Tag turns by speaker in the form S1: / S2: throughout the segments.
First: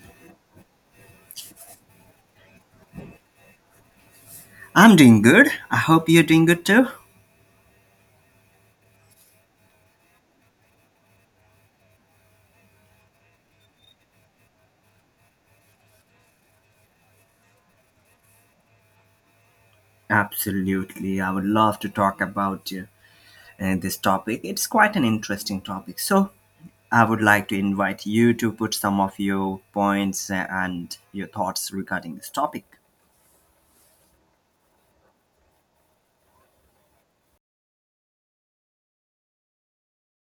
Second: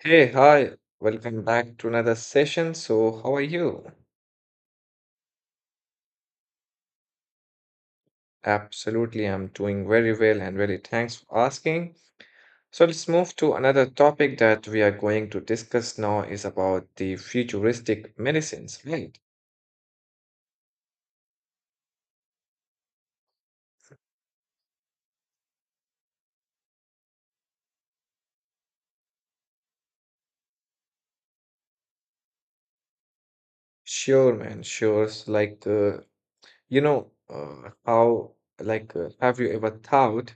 S1: Hey, hi. Welcome back to another session. So, how are you?
S2: I'm doing good. I hope you're doing good too.
S1: Absolutely, I'm doing very well and really thanks for asking. So, let's move to another topic that we are going to discuss now is about the futuristic medicines, right?
S2: Absolutely. I would love to talk about this topic. It's quite an interesting topic. So, I would like to invite you to put some of your points and your thoughts regarding this topic.
S1: Sure, man, sure. So, Like, you know, how, like, Have you ever thought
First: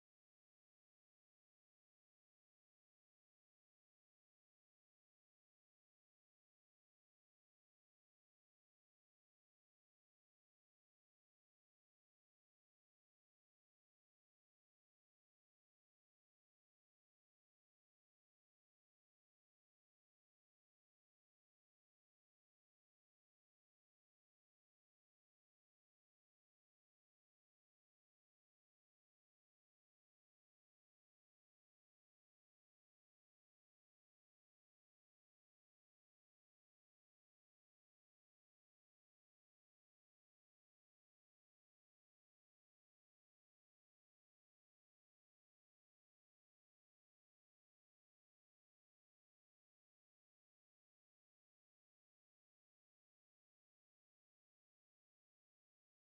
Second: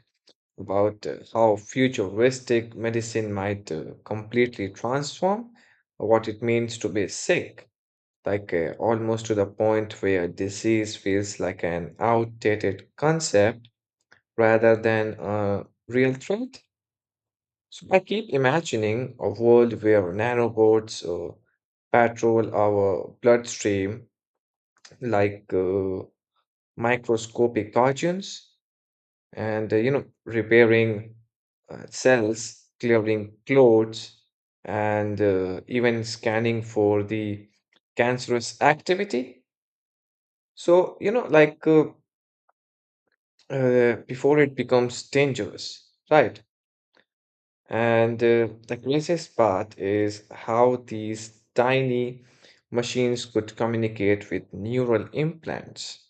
S1: about how futuristic medicine might completely transform what it means to be sick? Almost to the point where disease feels like an outdated concept rather than a real threat. So I keep imagining a world where nanobots patrol our bloodstream like uh, microscopic guardians, and repairing cells, clearing clothes, and even scanning for the cancerous activity. So, you know, like uh, Before it becomes dangerous, right? And the craziest part is how these tiny machines could communicate with neural implants,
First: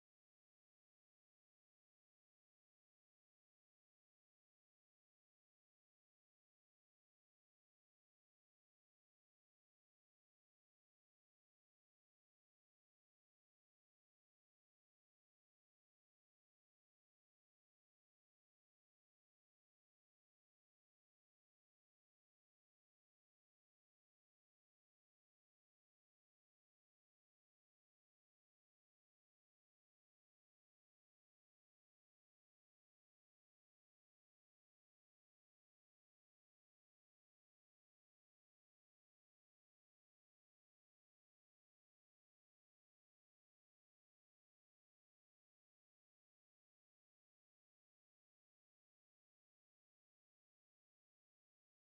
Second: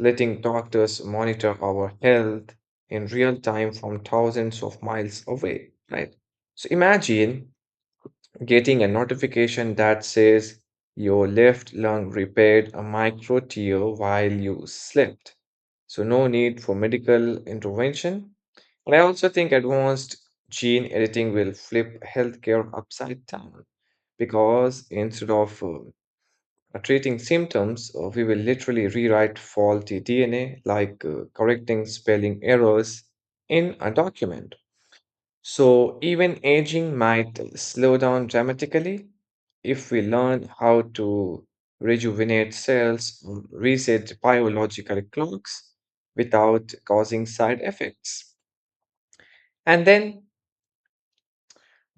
S1: letting doctors monitor our health in real time from thousands of miles away, right? So imagine getting a notification that says your left lung repaired a micro tear while you slept. So, no need for medical intervention. And I also think advanced gene editing will flip healthcare upside down because instead of treating symptoms, we will literally rewrite faulty DNA, correcting spelling errors in a document. So even aging might slow down dramatically if we learn how to rejuvenate cells, reset biological clocks without causing side effects. And then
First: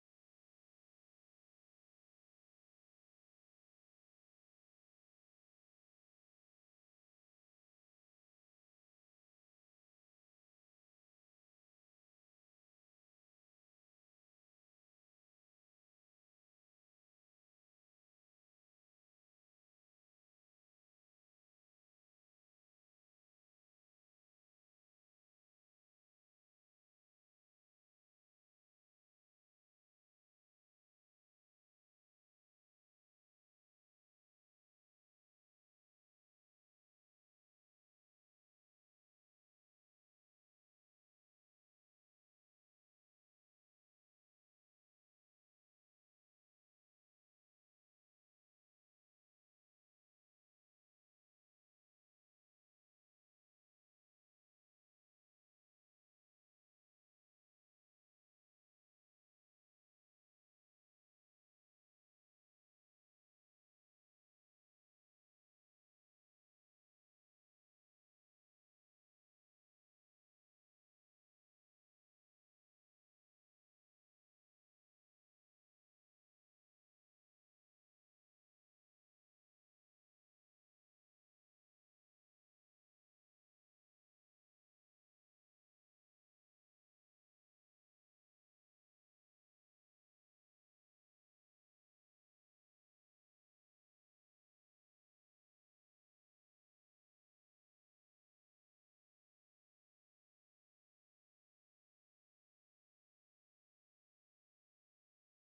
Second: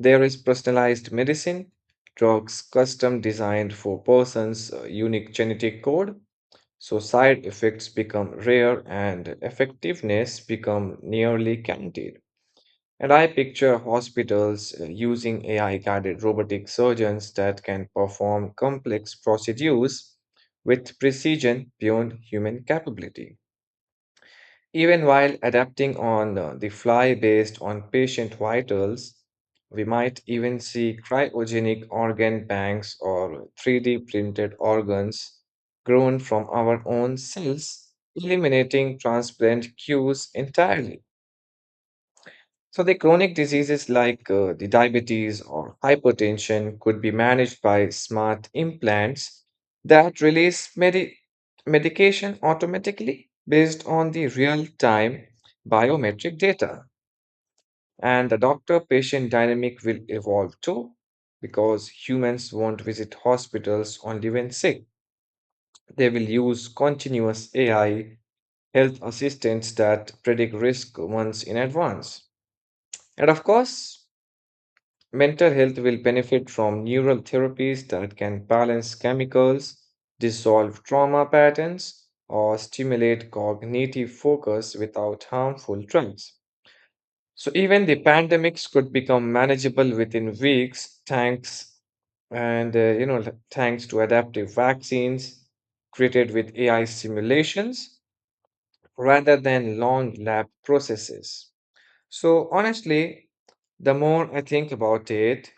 S1: there is personalized medicine, drugs custom designed for persons' unique genetic code. So side effects become rare and effectiveness become nearly guaranteed. And I picture hospitals using AI guided robotic surgeons that can perform complex procedures with precision beyond human capability. Even while adapting on the fly based on patient vitals, we might even see cryogenic organ banks or 3D printed organs grown from our own cells, eliminating transplant queues entirely. So the chronic diseases like the diabetes or hypertension could be managed by smart implants that release medication automatically based on the real-time biometric data. And the doctor-patient dynamic will evolve too, because humans won't visit hospitals only when sick. They will use continuous AI health assistants that predict risk months in advance. And of course, mental health will benefit from neural therapies that can balance chemicals, dissolve trauma patterns, or stimulate cognitive focus without harmful drugs. So, even the pandemics could become manageable within weeks, thanks and you know, thanks to adaptive vaccines created with AI simulations rather than long lab processes. So, honestly, the more I think about it,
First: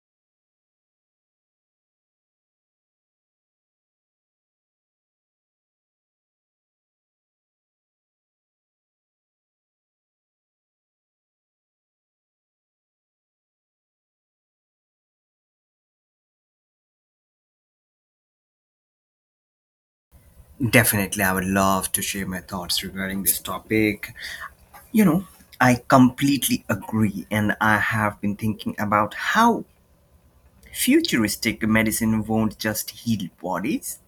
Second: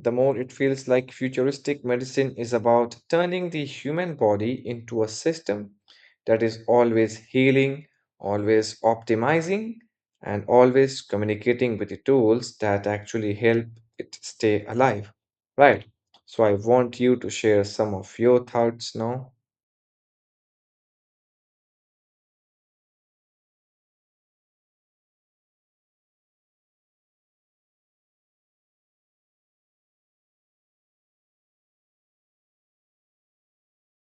S1: the more it feels like futuristic medicine is about turning the human body into a system that is always healing, always optimizing, and always communicating with the tools that actually help it stay alive. Right. So I want you to share some of your thoughts now.
S2: Definitely, I would love to share my thoughts regarding this topic. You know, I completely agree, and I have been thinking about how futuristic medicine won't just heal bodies,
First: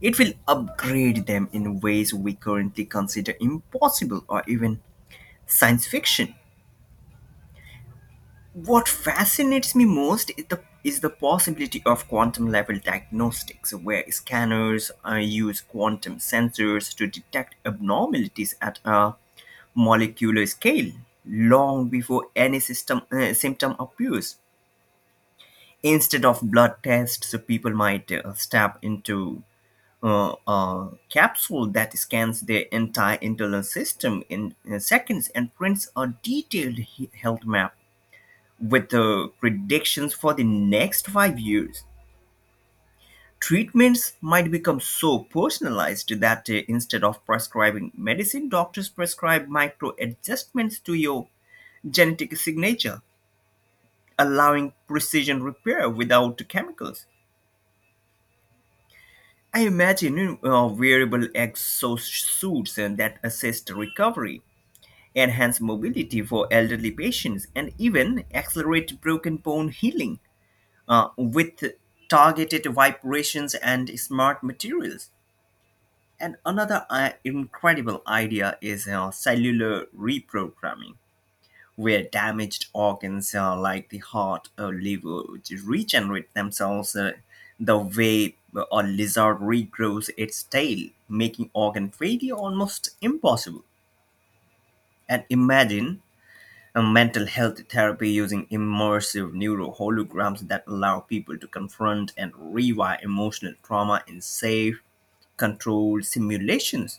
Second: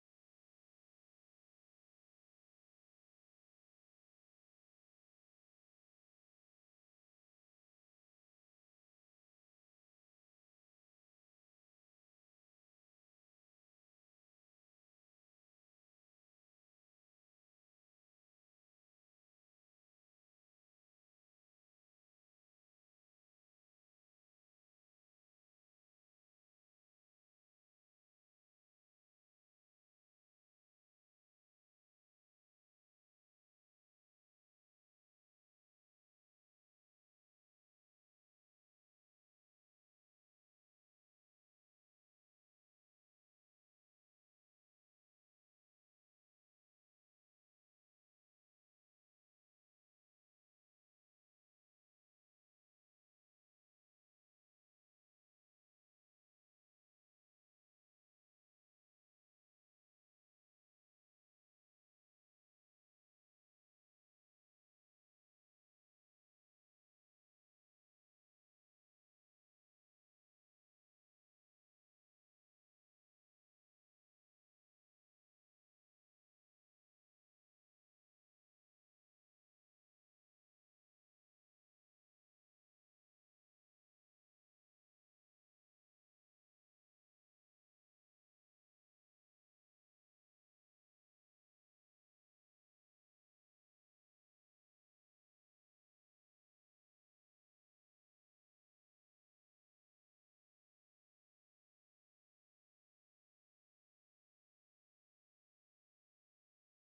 S2: it will upgrade them in ways we currently consider impossible or even science fiction. What fascinates me most is the possibility of quantum level diagnostics, where scanners use quantum sensors to detect abnormalities at a molecular scale long before any symptom appears. Instead of blood tests, people might step into capsule that scans the entire internal system in seconds and prints a detailed health map with the predictions for the next 5 years. Treatments might become so personalized that instead of prescribing medicine, doctors prescribe micro adjustments to your genetic signature, allowing precision repair without chemicals. I imagine, wearable exosuits that assist recovery, enhance mobility for elderly patients, and even accelerate broken bone healing with targeted vibrations and smart materials. And another incredible idea is cellular reprogramming, where damaged organs, like the heart or liver, regenerate themselves the way a lizard regrows its tail, making organ failure almost impossible. And imagine and mental health therapy using immersive neuroholograms that allow people to confront and rewire emotional trauma in safe, controlled simulations.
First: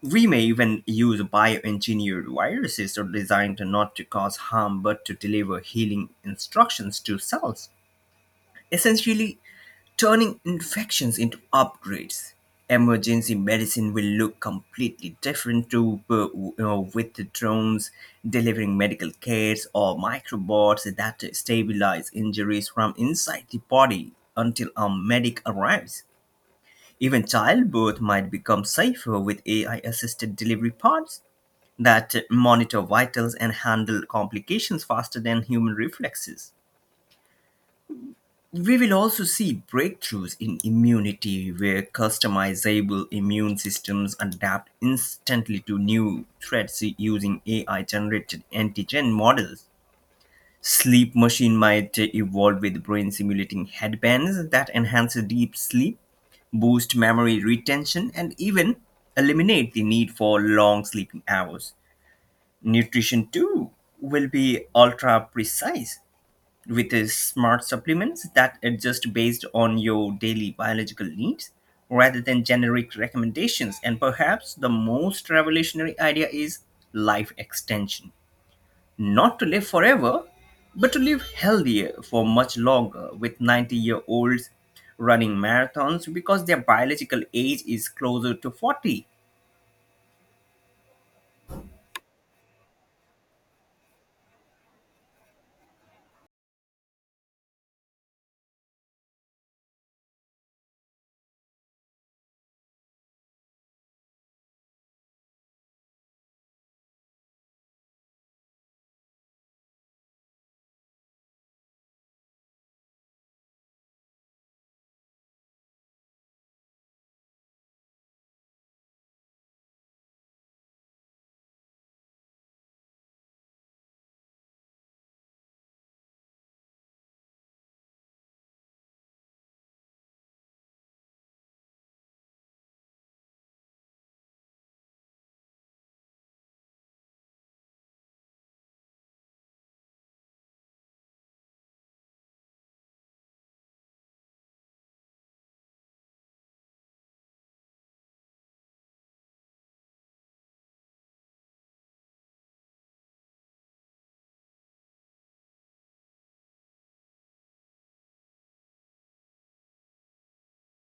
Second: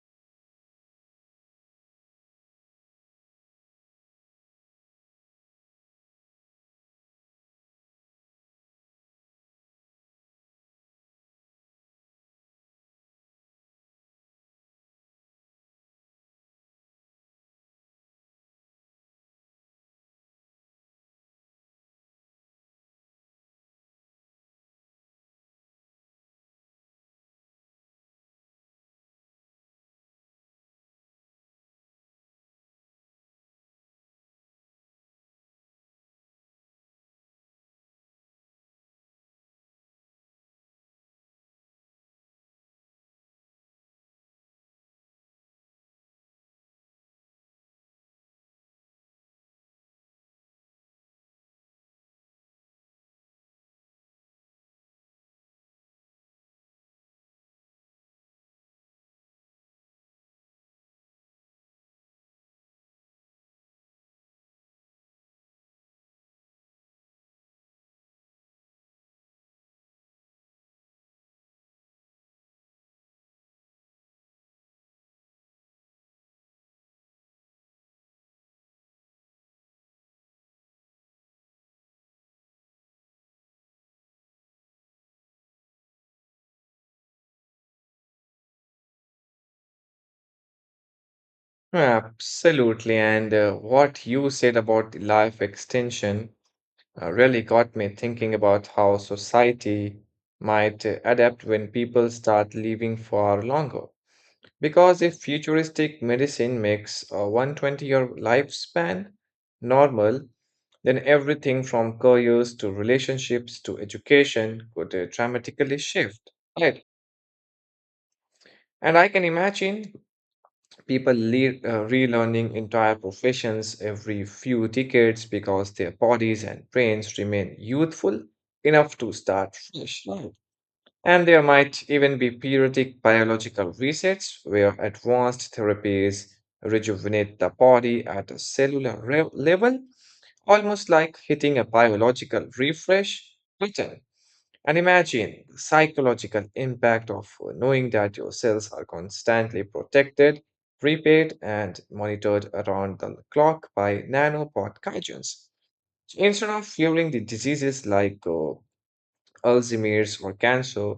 S2: We may even use bioengineered viruses or designed not to cause harm but to deliver healing instructions to cells, essentially turning infections into upgrades. Emergency medicine will look completely different to with the drones delivering medical cares or microbots that stabilize injuries from inside the body until a medic arrives. Even childbirth might become safer with AI assisted delivery pods that monitor vitals and handle complications faster than human reflexes. We will also see breakthroughs in immunity where customizable immune systems adapt instantly to new threats using AI generated antigen models. Sleep machine might evolve with brain simulating headbands that enhance deep sleep, boost memory retention, and even eliminate the need for long sleeping hours. Nutrition, too, will be ultra precise with smart supplements that adjust based on your daily biological needs rather than generic recommendations. And perhaps the most revolutionary idea is life extension. Not to live forever, but to live healthier for much longer, with 90-year-olds running marathons because their biological age is closer to 40.
S1: Absolutely. And what you said about the life extension really got me thinking about how society might adapt when people start living for longer. Because if futuristic medicine makes a 120-year lifespan normal, then everything from careers to relationships to education could dramatically shift. Right. And I can imagine people relearning entire professions every few decades because their bodies and brains remain youthful enough to start fresh. Right. And there might even be periodic biological resets where advanced therapies rejuvenate the body at a level, almost like hitting a biological refresh button. And imagine the psychological impact of knowing that your cells are constantly protected, repaired, and monitored around the clock by nanopod guardians. So instead of fearing the diseases like Alzheimer's or cancer,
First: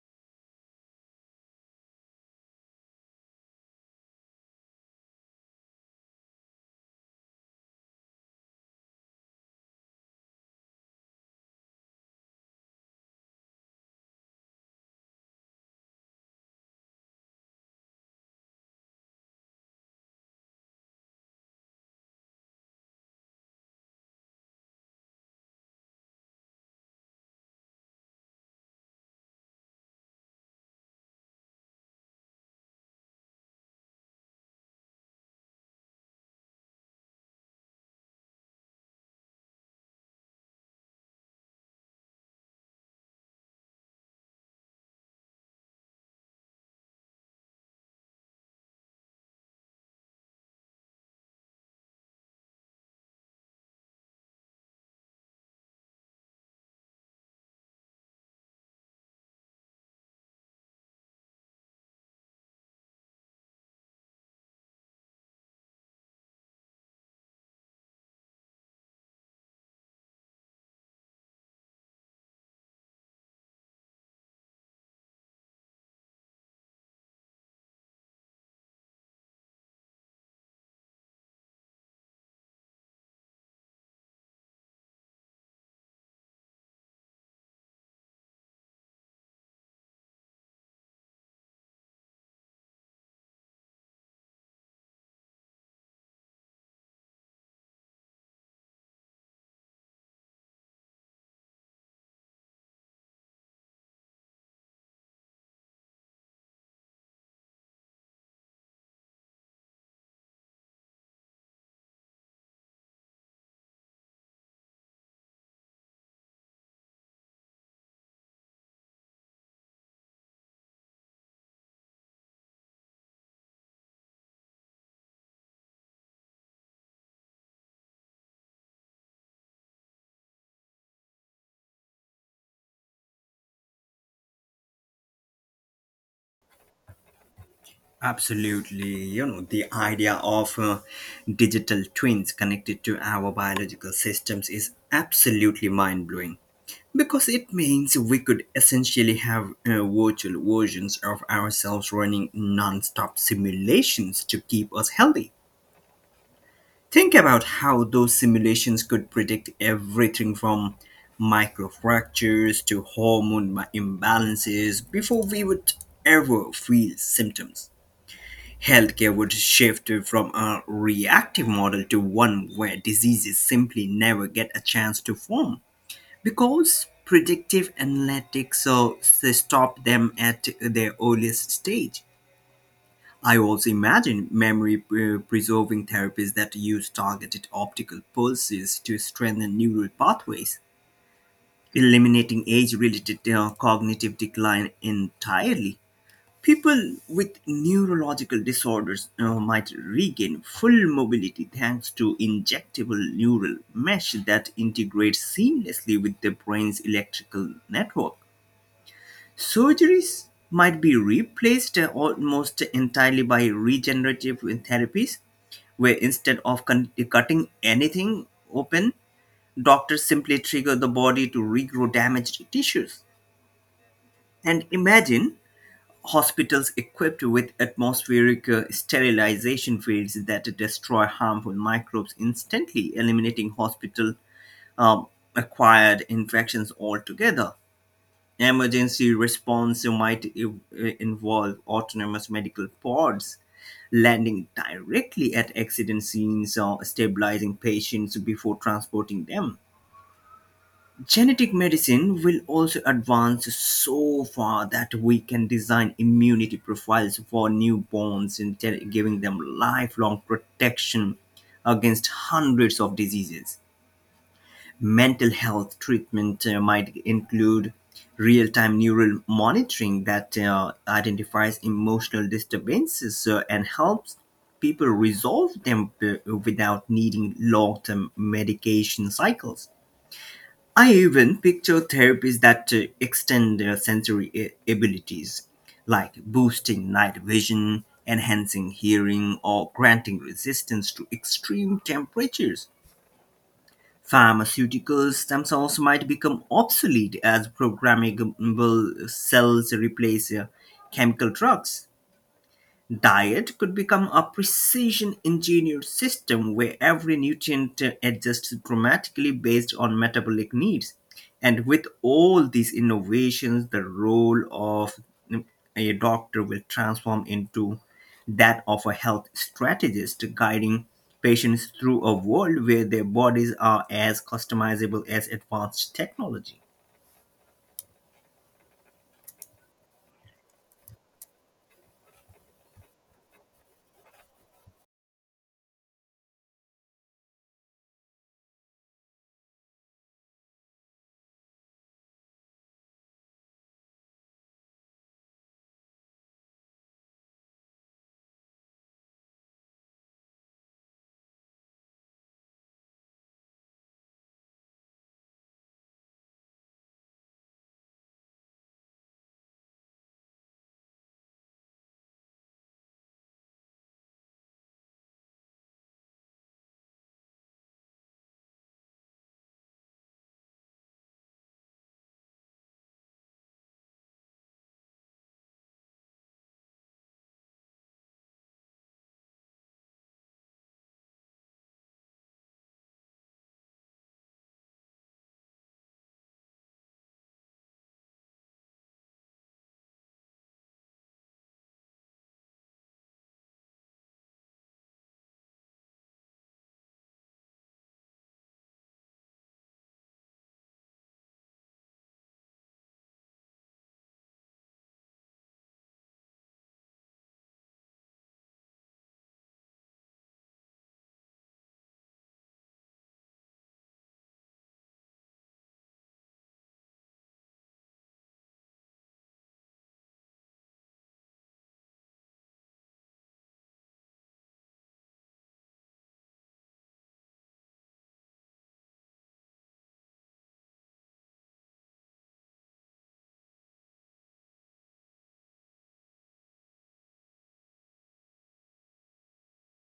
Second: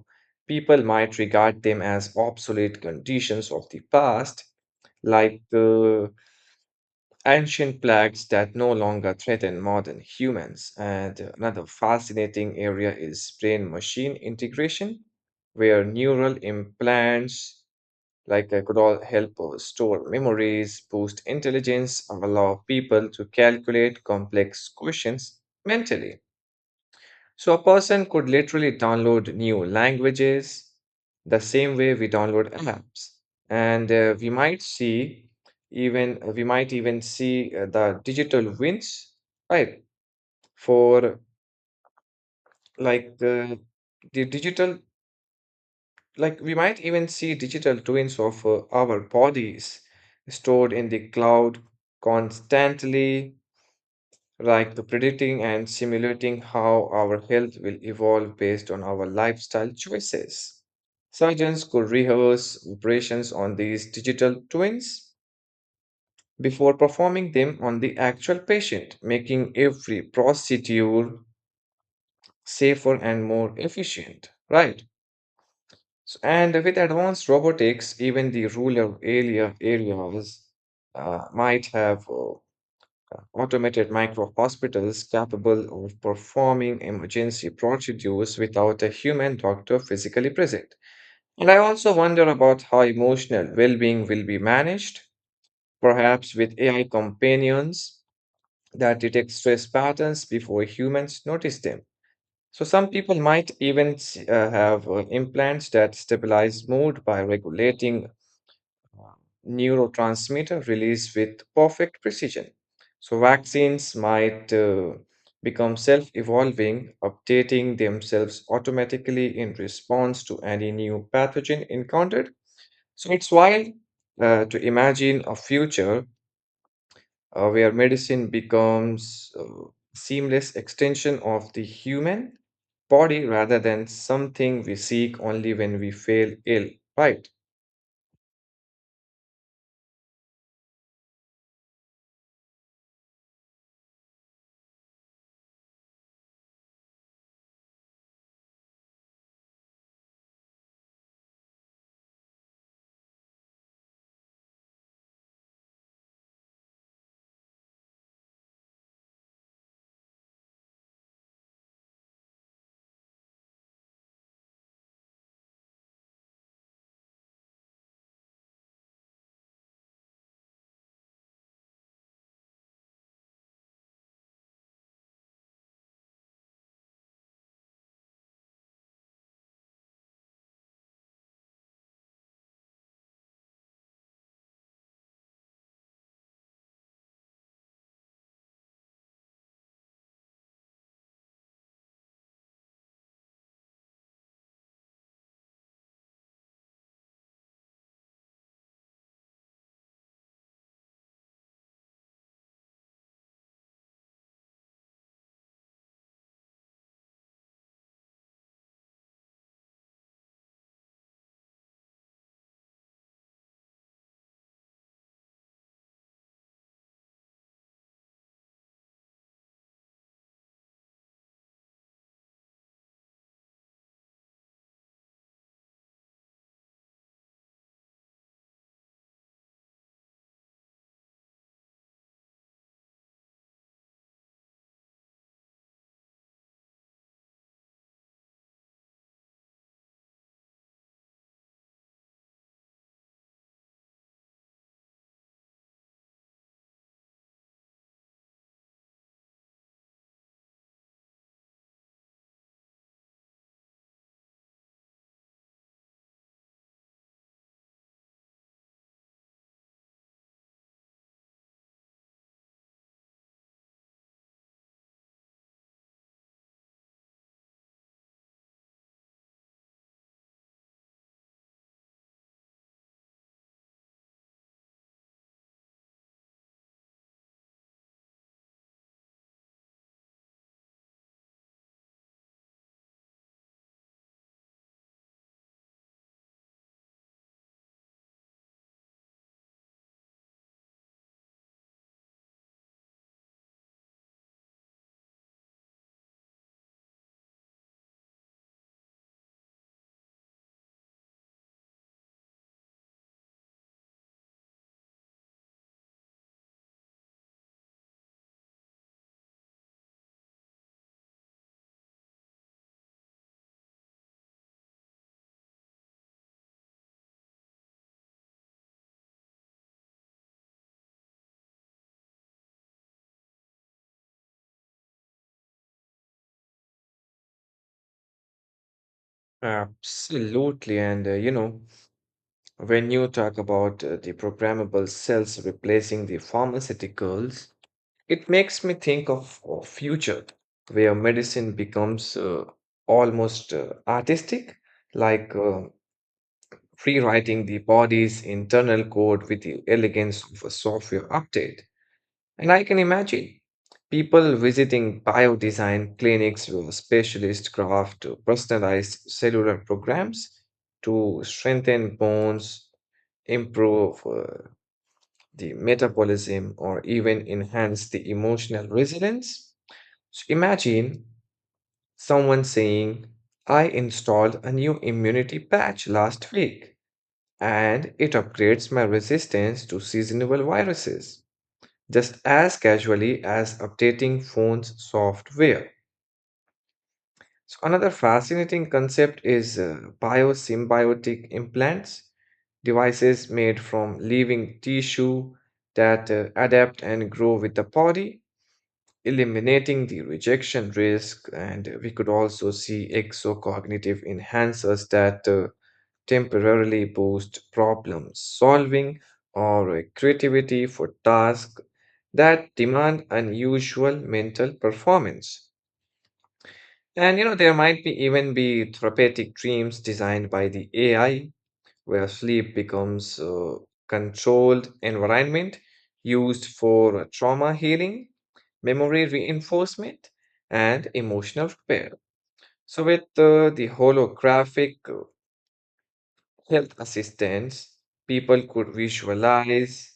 S1: people might regard them as obsolete conditions of the past, like uh, ancient plagues that no longer threaten modern humans. And another fascinating area is brain machine integration, where neural implants could all help store memories, boost intelligence, and allow people to calculate complex questions mentally. So a person could literally download new languages the same way we download apps. And we might even see the digital wins, right? For like the digital like We might even see digital twins of our bodies stored in the cloud, constantly like the predicting and simulating how our health will evolve based on our lifestyle choices. Surgeons could rehearse operations on these digital twins before performing them on the actual patient, making every procedure safer and more efficient, right? So, and with advanced robotics, even the rural areas might have automated micro hospitals capable of performing emergency procedures without a human doctor physically present. And I also wonder about how emotional well being will be managed, perhaps with AI companions that detect stress patterns before humans notice them. So, some people might even have implants that stabilize mood by regulating neurotransmitter release with perfect precision. So, vaccines might become self evolving, updating themselves automatically in response to any new pathogen encountered. So, it's wild to imagine a future where medicine becomes seamless extension of the human body rather than something we seek only when we feel ill, right?
S2: Absolutely. You know, the idea of digital twins connected to our biological systems is absolutely mind blowing because it means we could essentially have virtual versions of ourselves running non stop simulations to keep us healthy. Think about how those simulations could predict everything from microfractures to hormone imbalances before we would ever feel symptoms. Healthcare would shift from a reactive model to one where diseases simply never get a chance to form because predictive analytics stop them at their earliest stage. I also imagine preserving therapies that use targeted optical pulses to strengthen neural pathways, eliminating age related cognitive decline entirely. People with neurological disorders might regain full mobility thanks to injectable neural mesh that integrates seamlessly with the brain's electrical network. Surgeries might be replaced almost entirely by regenerative therapies, where instead of cutting anything open, doctors simply trigger the body to regrow damaged tissues. And imagine hospitals equipped with atmospheric sterilization fields that destroy harmful microbes instantly, eliminating hospital um, acquired infections altogether. Emergency response might involve autonomous medical pods landing directly at accident scenes or stabilizing patients before transporting them. Genetic medicine will also advance so far that we can design immunity profiles for newborns and giving them lifelong protection against hundreds of diseases. Mental health treatment might include real time neural monitoring that identifies emotional disturbances and helps people resolve them without needing long term medication cycles. I even picture therapies that extend their abilities, like boosting night vision, enhancing hearing, or granting resistance to extreme temperatures. Pharmaceuticals themselves might become obsolete as programmable cells replace chemical drugs. Diet could become a precision engineered system where every nutrient adjusts dramatically based on metabolic needs. And with all these innovations, the role of mm, a doctor will transform into that of a health strategist guiding patients through a world where their bodies are as customizable as advanced technology.
S1: Absolutely. And when you talk about the programmable cells replacing the pharmaceuticals, it makes me think of a future where medicine becomes almost artistic, like uh, rewriting the body's internal code with the elegance of a software update. And I can imagine people visiting biodesign clinics with specialist craft to personalized cellular programs to strengthen bones, improve the metabolism, or even enhance the emotional resilience. So imagine someone saying, I installed a new immunity patch last week and it upgrades my resistance to seasonal viruses just as casually as updating phone's software. So, another fascinating concept is biosymbiotic implants, devices made from living tissue that adapt and grow with the body, eliminating the rejection risk. And we could also see exocognitive enhancers that temporarily boost problem solving or creativity for tasks that demand unusual mental performance. And you know, there might be even be therapeutic dreams designed by the AI where sleep becomes a controlled environment used for trauma healing, memory reinforcement, and emotional repair. So, with the holographic health assistants, people could visualize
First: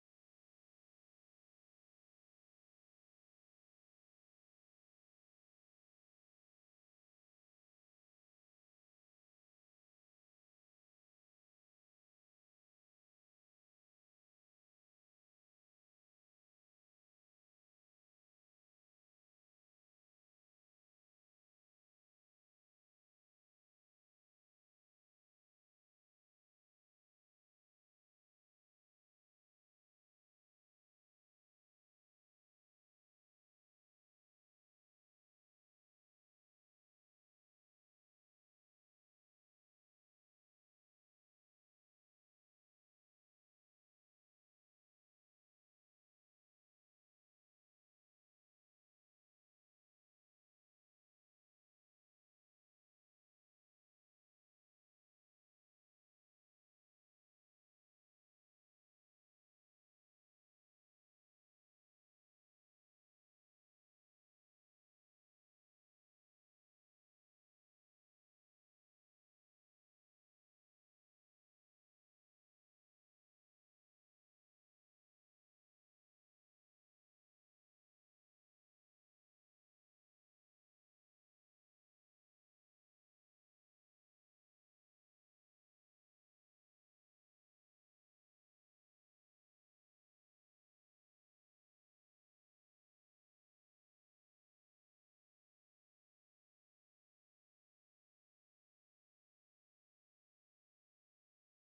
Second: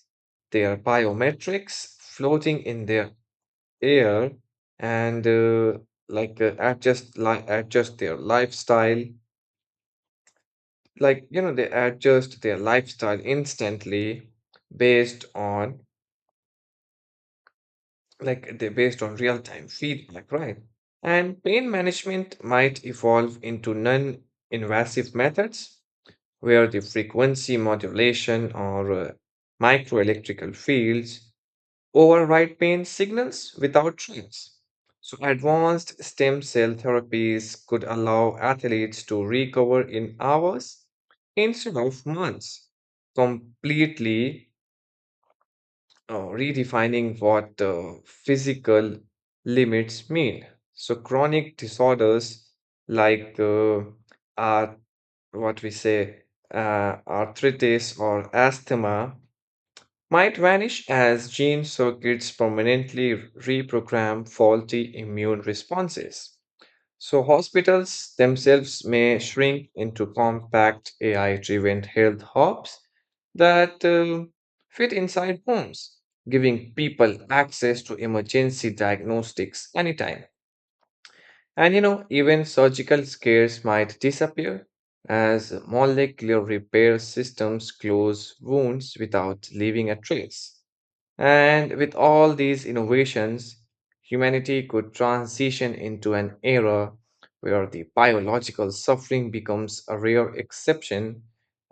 S1: their biometrics floating in their air and adjust their lifestyle like you know they adjust their lifestyle instantly based on like they based on real time feedback, right? And pain management might evolve into non invasive methods where the frequency modulation or microelectrical fields override pain signals without trials. So, advanced stem cell therapies could allow athletes to recover in hours instead of months, completely redefining what physical limits mean. So, chronic disorders like uh, what we say, arthritis or asthma might vanish as gene circuits permanently reprogram faulty immune responses. So, hospitals themselves may shrink into compact AI driven health hubs that fit inside homes, giving people access to emergency diagnostics anytime. And you know, even surgical scares might disappear as molecular repair systems close wounds without leaving a trace. And with all these innovations, humanity could transition into an era where the biological suffering becomes a rare exception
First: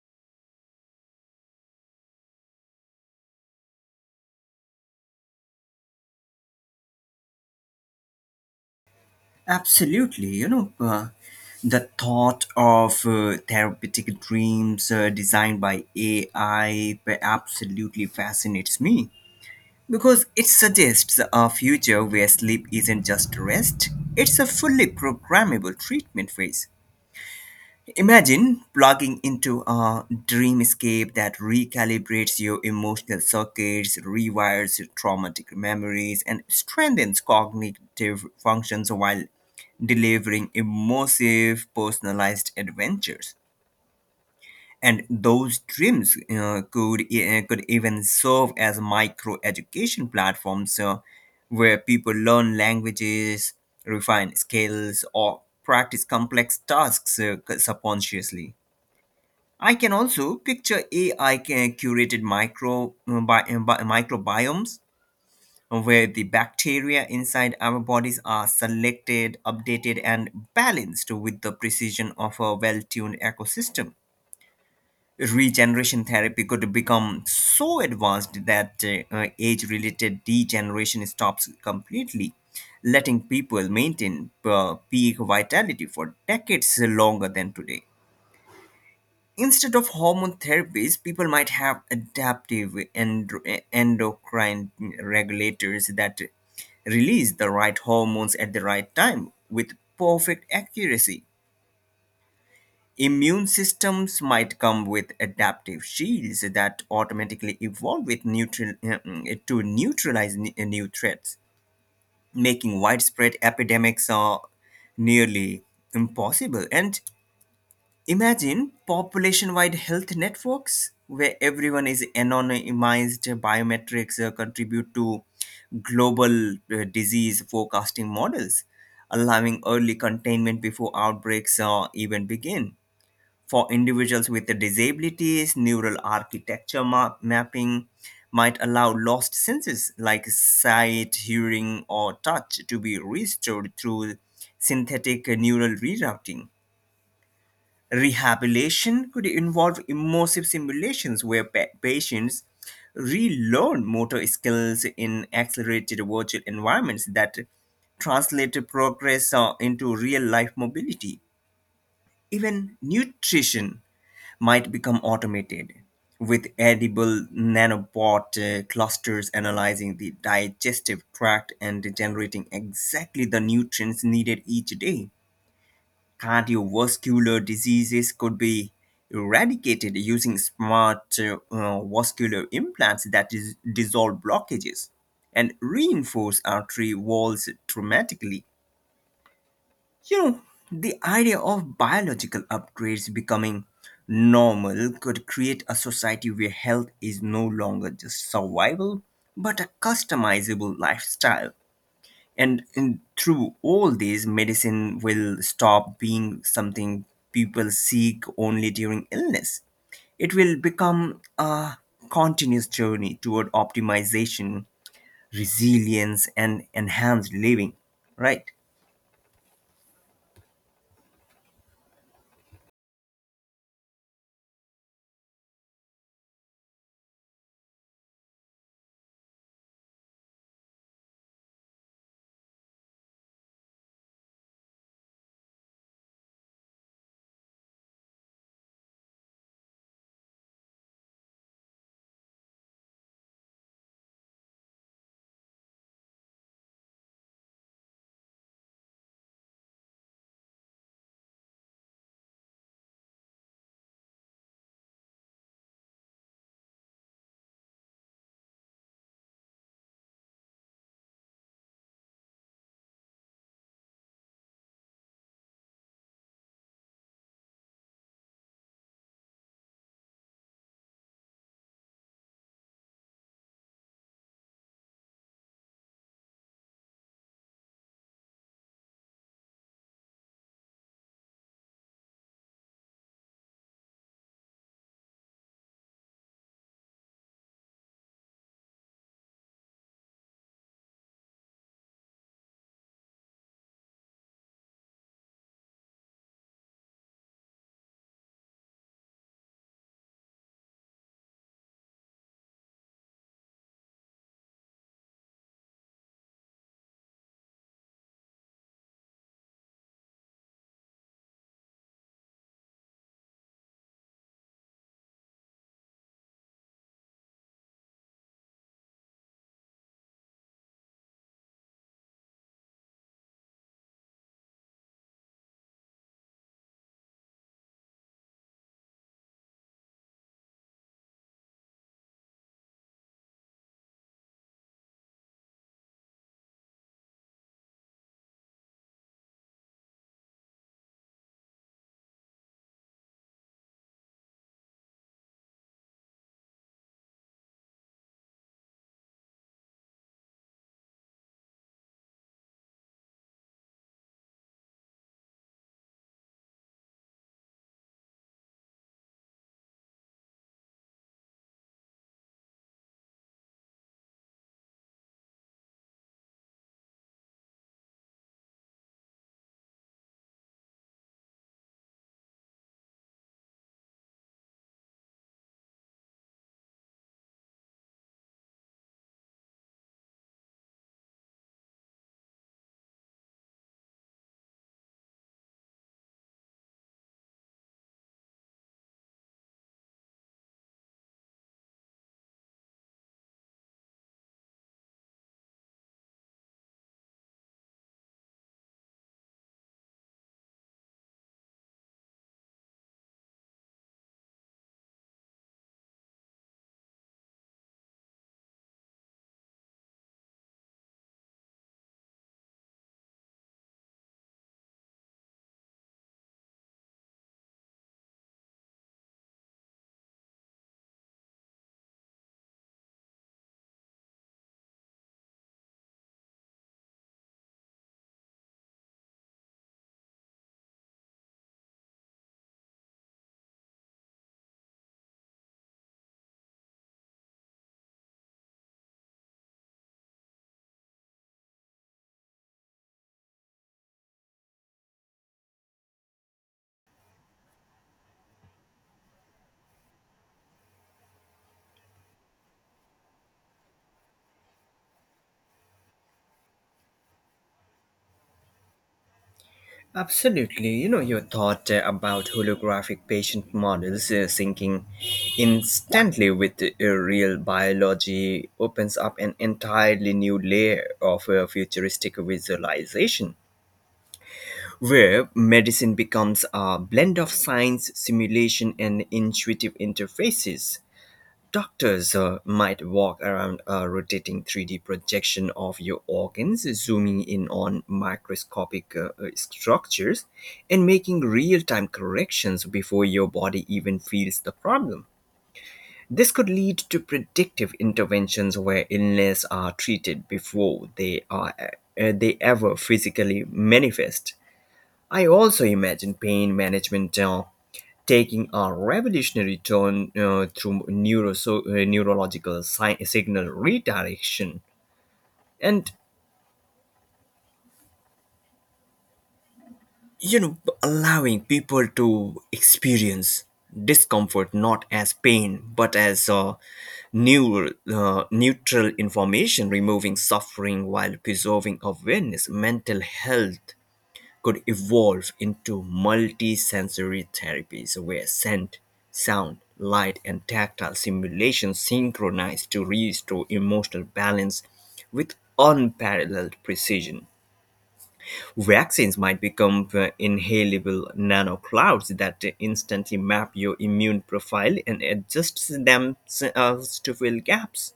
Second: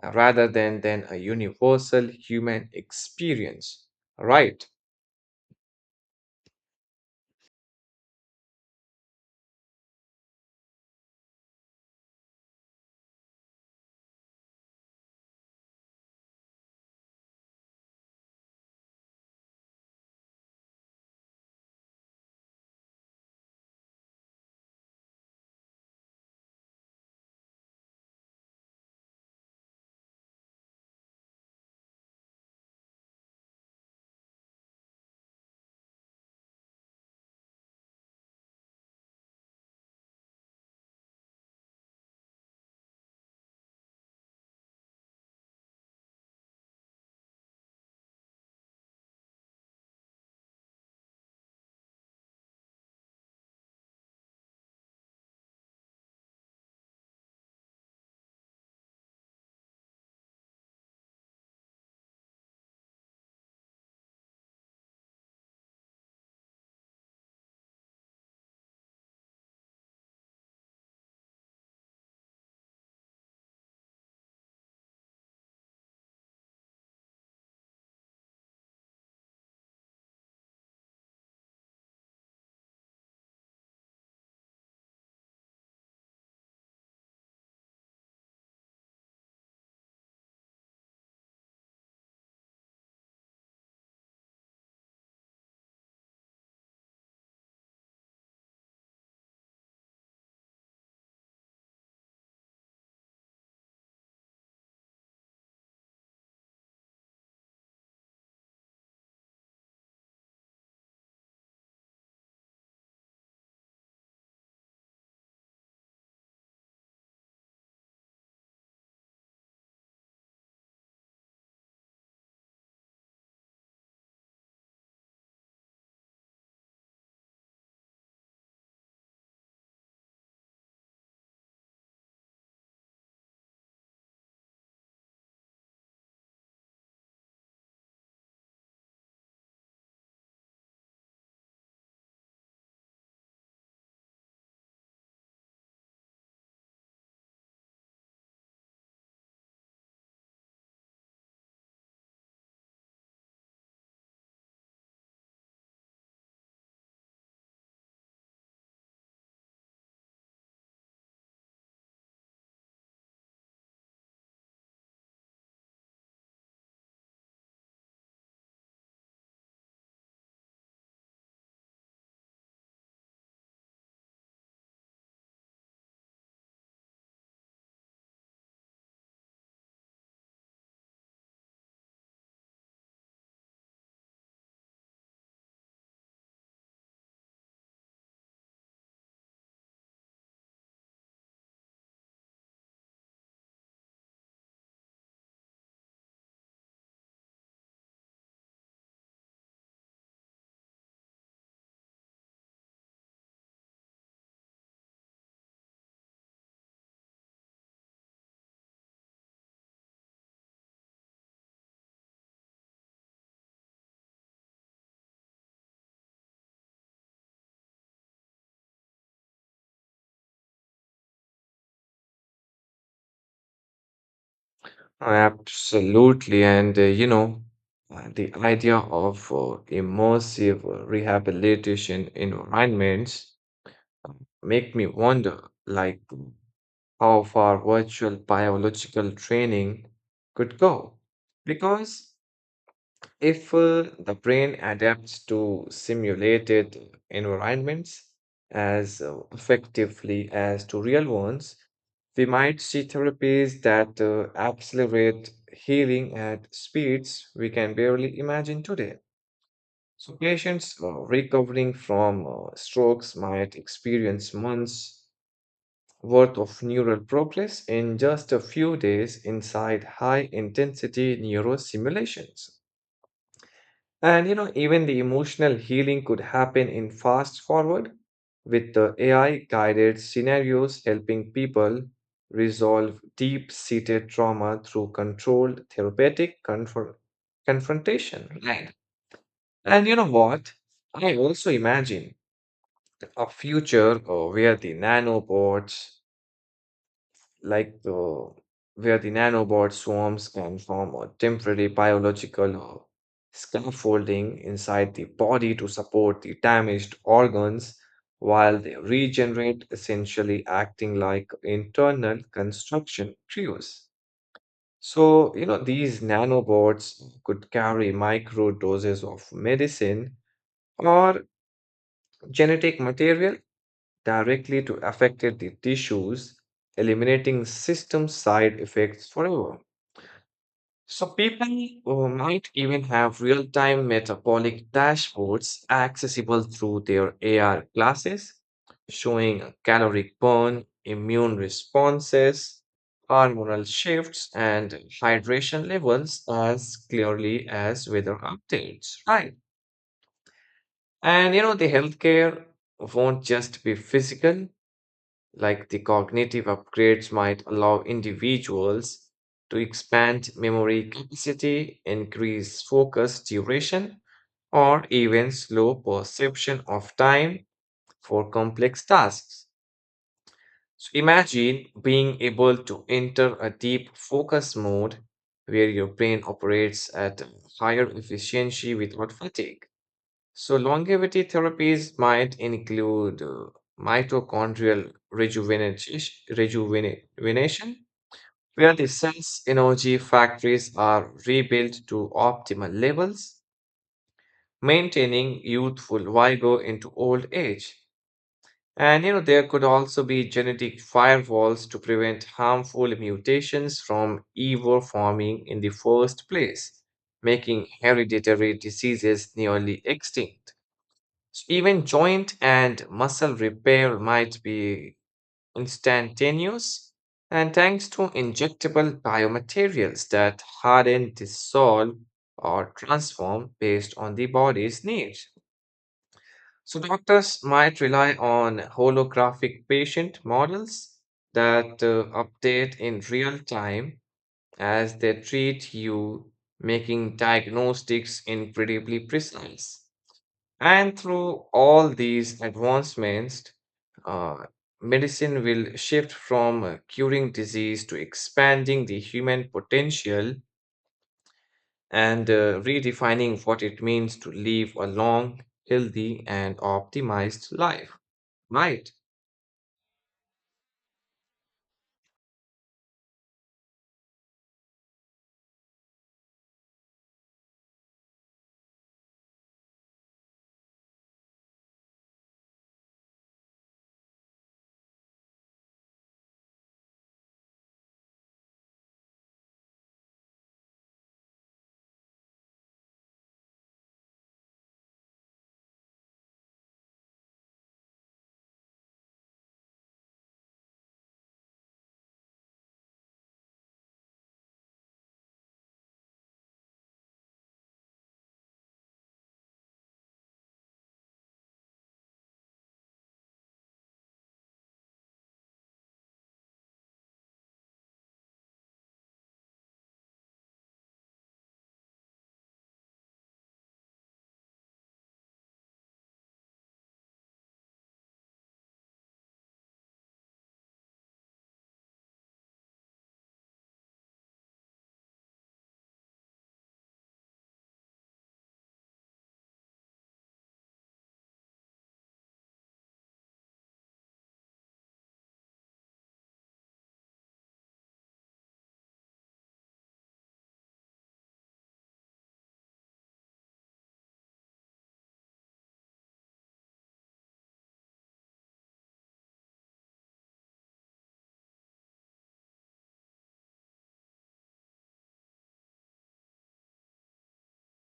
S1: rather than a universal human experience. Right?
S2: Absolutely, you know, the thought of therapeutic dreams designed by AI absolutely fascinates me because it suggests a future where sleep isn't just rest, it's a fully programmable treatment phase. Imagine plugging into a dreamscape that recalibrates your emotional circuits, rewires your traumatic memories, and strengthens cognitive functions while delivering immersive, personalized adventures. And those dreams could even serve as micro education platforms where people learn languages, refine skills, or practice complex tasks subconsciously. I can also picture AI curated microbiomes where the bacteria inside our bodies are selected, updated, and balanced with the precision of a well tuned ecosystem. Regeneration therapy could become so advanced that age related degeneration stops completely, letting people maintain peak vitality for decades longer than today. Instead of hormone therapies, people might have adaptive endocrine regulators that release the right hormones at the right time with perfect accuracy. Immune systems might come with adaptive shields that automatically evolve with to neutralize new threats, making widespread epidemics nearly impossible. And imagine population wide health networks where everyone is anonymized, biometrics contribute to global disease forecasting models, allowing early containment before outbreaks even begin. For individuals with disabilities, neural architecture mapping might allow lost senses like sight, hearing, or touch to be restored through synthetic neural rerouting. Rehabilitation could involve immersive simulations where patients relearn motor skills in accelerated virtual environments that translate progress into real life mobility. Even nutrition might become automated with edible nanobot clusters analyzing the digestive tract and generating exactly the nutrients needed each day. Cardiovascular diseases could be eradicated using smart vascular implants that is, dissolve blockages and reinforce artery walls dramatically. You know, the idea of biological upgrades becoming normal could create a society where health is no longer just survival, but a customizable lifestyle. And in, through all these, medicine will stop being something people seek only during illness. It will become a continuous journey toward optimization, resilience, and enhanced living, right?
S1: Oh, absolutely. And the idea of immersive rehabilitation environments uh, make me wonder like how far virtual biological training could go. Because if the brain adapts to simulated environments as effectively as to real ones, we might see therapies that accelerate healing at speeds we can barely imagine today. So, patients recovering from strokes might experience months worth of neural progress in just a few days inside high intensity neurosimulations. And you know, even the emotional healing could happen in fast forward with the AI guided scenarios helping people resolve deep seated trauma through controlled therapeutic confrontation. Right. And you know what? I also imagine a future like the where the nanobot swarms can form a temporary biological scaffolding inside the body to support the damaged organs while they regenerate, essentially acting like internal construction trios. So, you know, these nanobots could carry micro doses of medicine or genetic material directly to affected the tissues, eliminating system side effects forever. So people might even have real-time metabolic dashboards accessible through their AR glasses, showing a caloric burn, immune responses, hormonal shifts, and hydration levels as clearly as weather updates. Right. And you know, the healthcare won't just be physical, like the cognitive upgrades might allow individuals to expand memory capacity, increase focus duration, or even slow perception of time for complex tasks. So imagine being able to enter a deep focus mode where your brain operates at higher efficiency without fatigue. So longevity therapies might include mitochondrial rejuvenati- rejuvenation, where the cell's energy factories are rebuilt to optimal levels, maintaining youthful vigor into old age. And you know there could also be genetic firewalls to prevent harmful mutations from ever forming in the first place, making hereditary diseases nearly extinct. Even joint and muscle repair might be instantaneous, and thanks to injectable biomaterials that harden, dissolve, or transform based on the body's needs. So, doctors might rely on holographic patient models that update in real time as they treat you, making diagnostics incredibly precise. And through all these advancements, uh, medicine will shift from curing disease to expanding the human potential and redefining what it means to live a long, healthy, and optimized life. Right?
S2: Absolutely. You know, your thought about holographic patient models syncing instantly with real biology opens up an entirely new layer of futuristic visualization, where medicine becomes a blend of science, simulation, and intuitive interfaces. Doctors might walk around a rotating 3D projection of your organs, zooming in on microscopic structures and making real time corrections before your body even feels the problem. This could lead to predictive interventions where illness are treated before they ever physically manifest. I also imagine pain management taking a revolutionary turn through neurological signal redirection and, you know, allowing people to experience discomfort not as pain but as neutral information, removing suffering while preserving awareness. Mental health could evolve into multisensory therapies where scent, sound, light, and tactile simulations synchronize to restore emotional balance with unparalleled precision. Vaccines might become inhalable nanoclouds that instantly map your immune profile and adjust themselves to fill gaps.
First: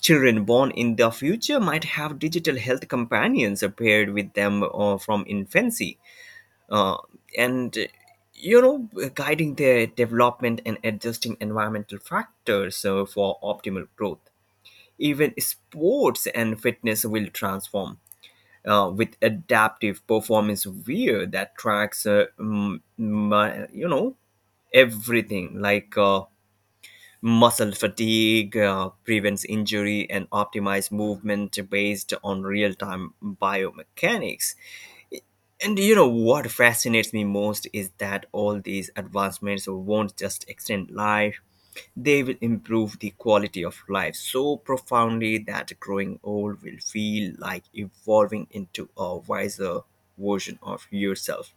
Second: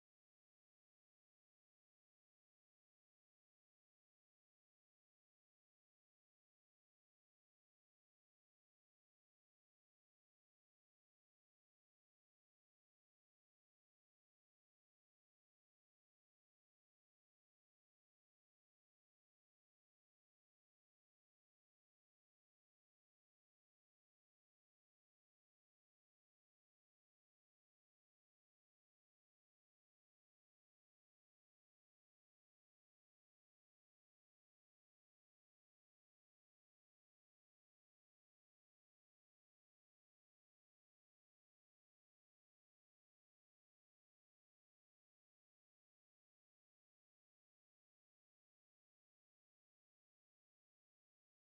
S2: Children born in the future might have digital health companions paired with them from infancy, uh, and, you know, guiding their development and adjusting environmental factors for optimal growth. Even sports and fitness will transform with adaptive performance wear that tracks you know, everything like muscle fatigue, prevents injury, and optimize movement based on real-time biomechanics. And, you know, what fascinates me most is that all these advancements won't just extend life, they will improve the quality of life so profoundly that growing old will feel like evolving into a wiser version of yourself,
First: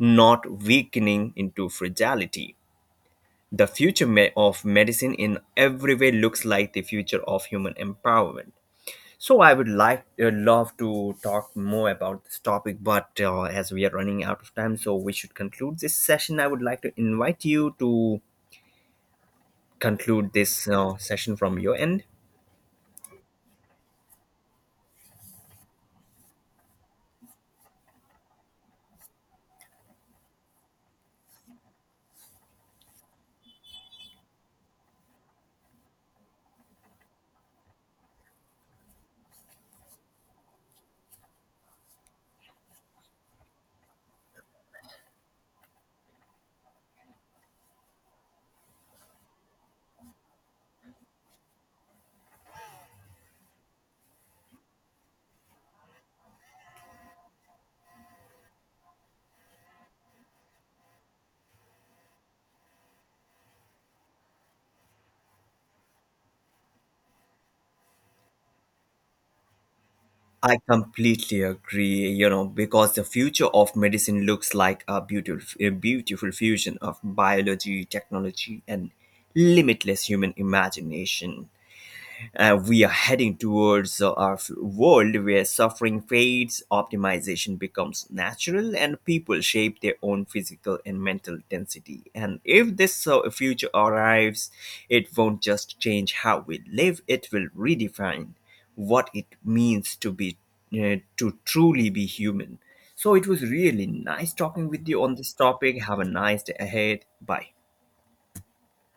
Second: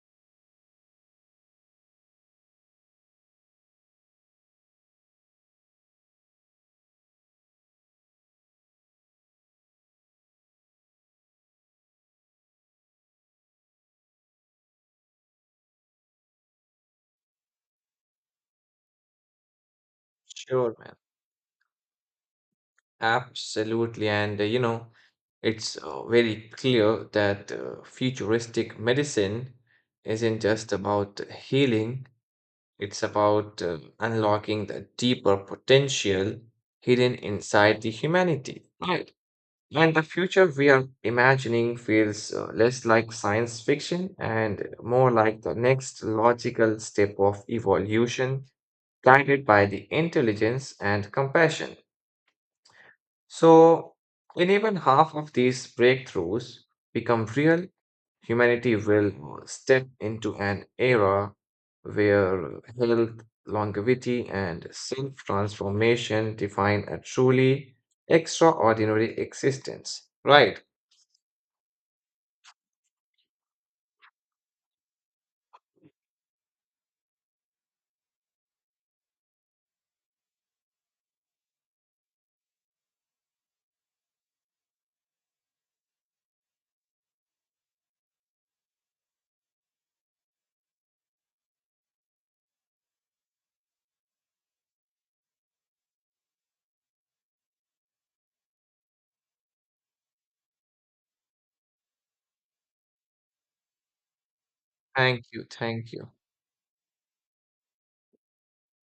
S2: not weakening into fragility. The of medicine in every way looks like the future of human empowerment. So I would like, love to talk more about this topic, but as we are running out of time, so we should conclude this session. I would like to invite you to conclude this
S1: Sure, man.
S2: session from your end.
S1: Absolutely. And it's very clear that futuristic medicine isn't just about healing. It's about unlocking the deeper potential hidden inside the humanity, right? And the future we are imagining feels less like science fiction and more like the next logical step of evolution, guided by the intelligence and compassion. So, in even half of these breakthroughs become real, humanity will step into an era where health, longevity, and self transformation define a truly extraordinary existence.
S2: I
S1: Right.
S2: completely agree, you know, because the future of medicine looks like a beautiful fusion of biology, technology, and limitless human imagination. We are heading towards a world where suffering fades, optimization becomes natural, and people shape their own physical and mental density. And if this future arrives, it won't just change how we live, it will redefine what it means to be to truly be human. So it was really nice talking with you on
S1: Thank
S2: this
S1: you.
S2: topic.
S1: Thank
S2: Have a
S1: you.
S2: nice day ahead. Bye.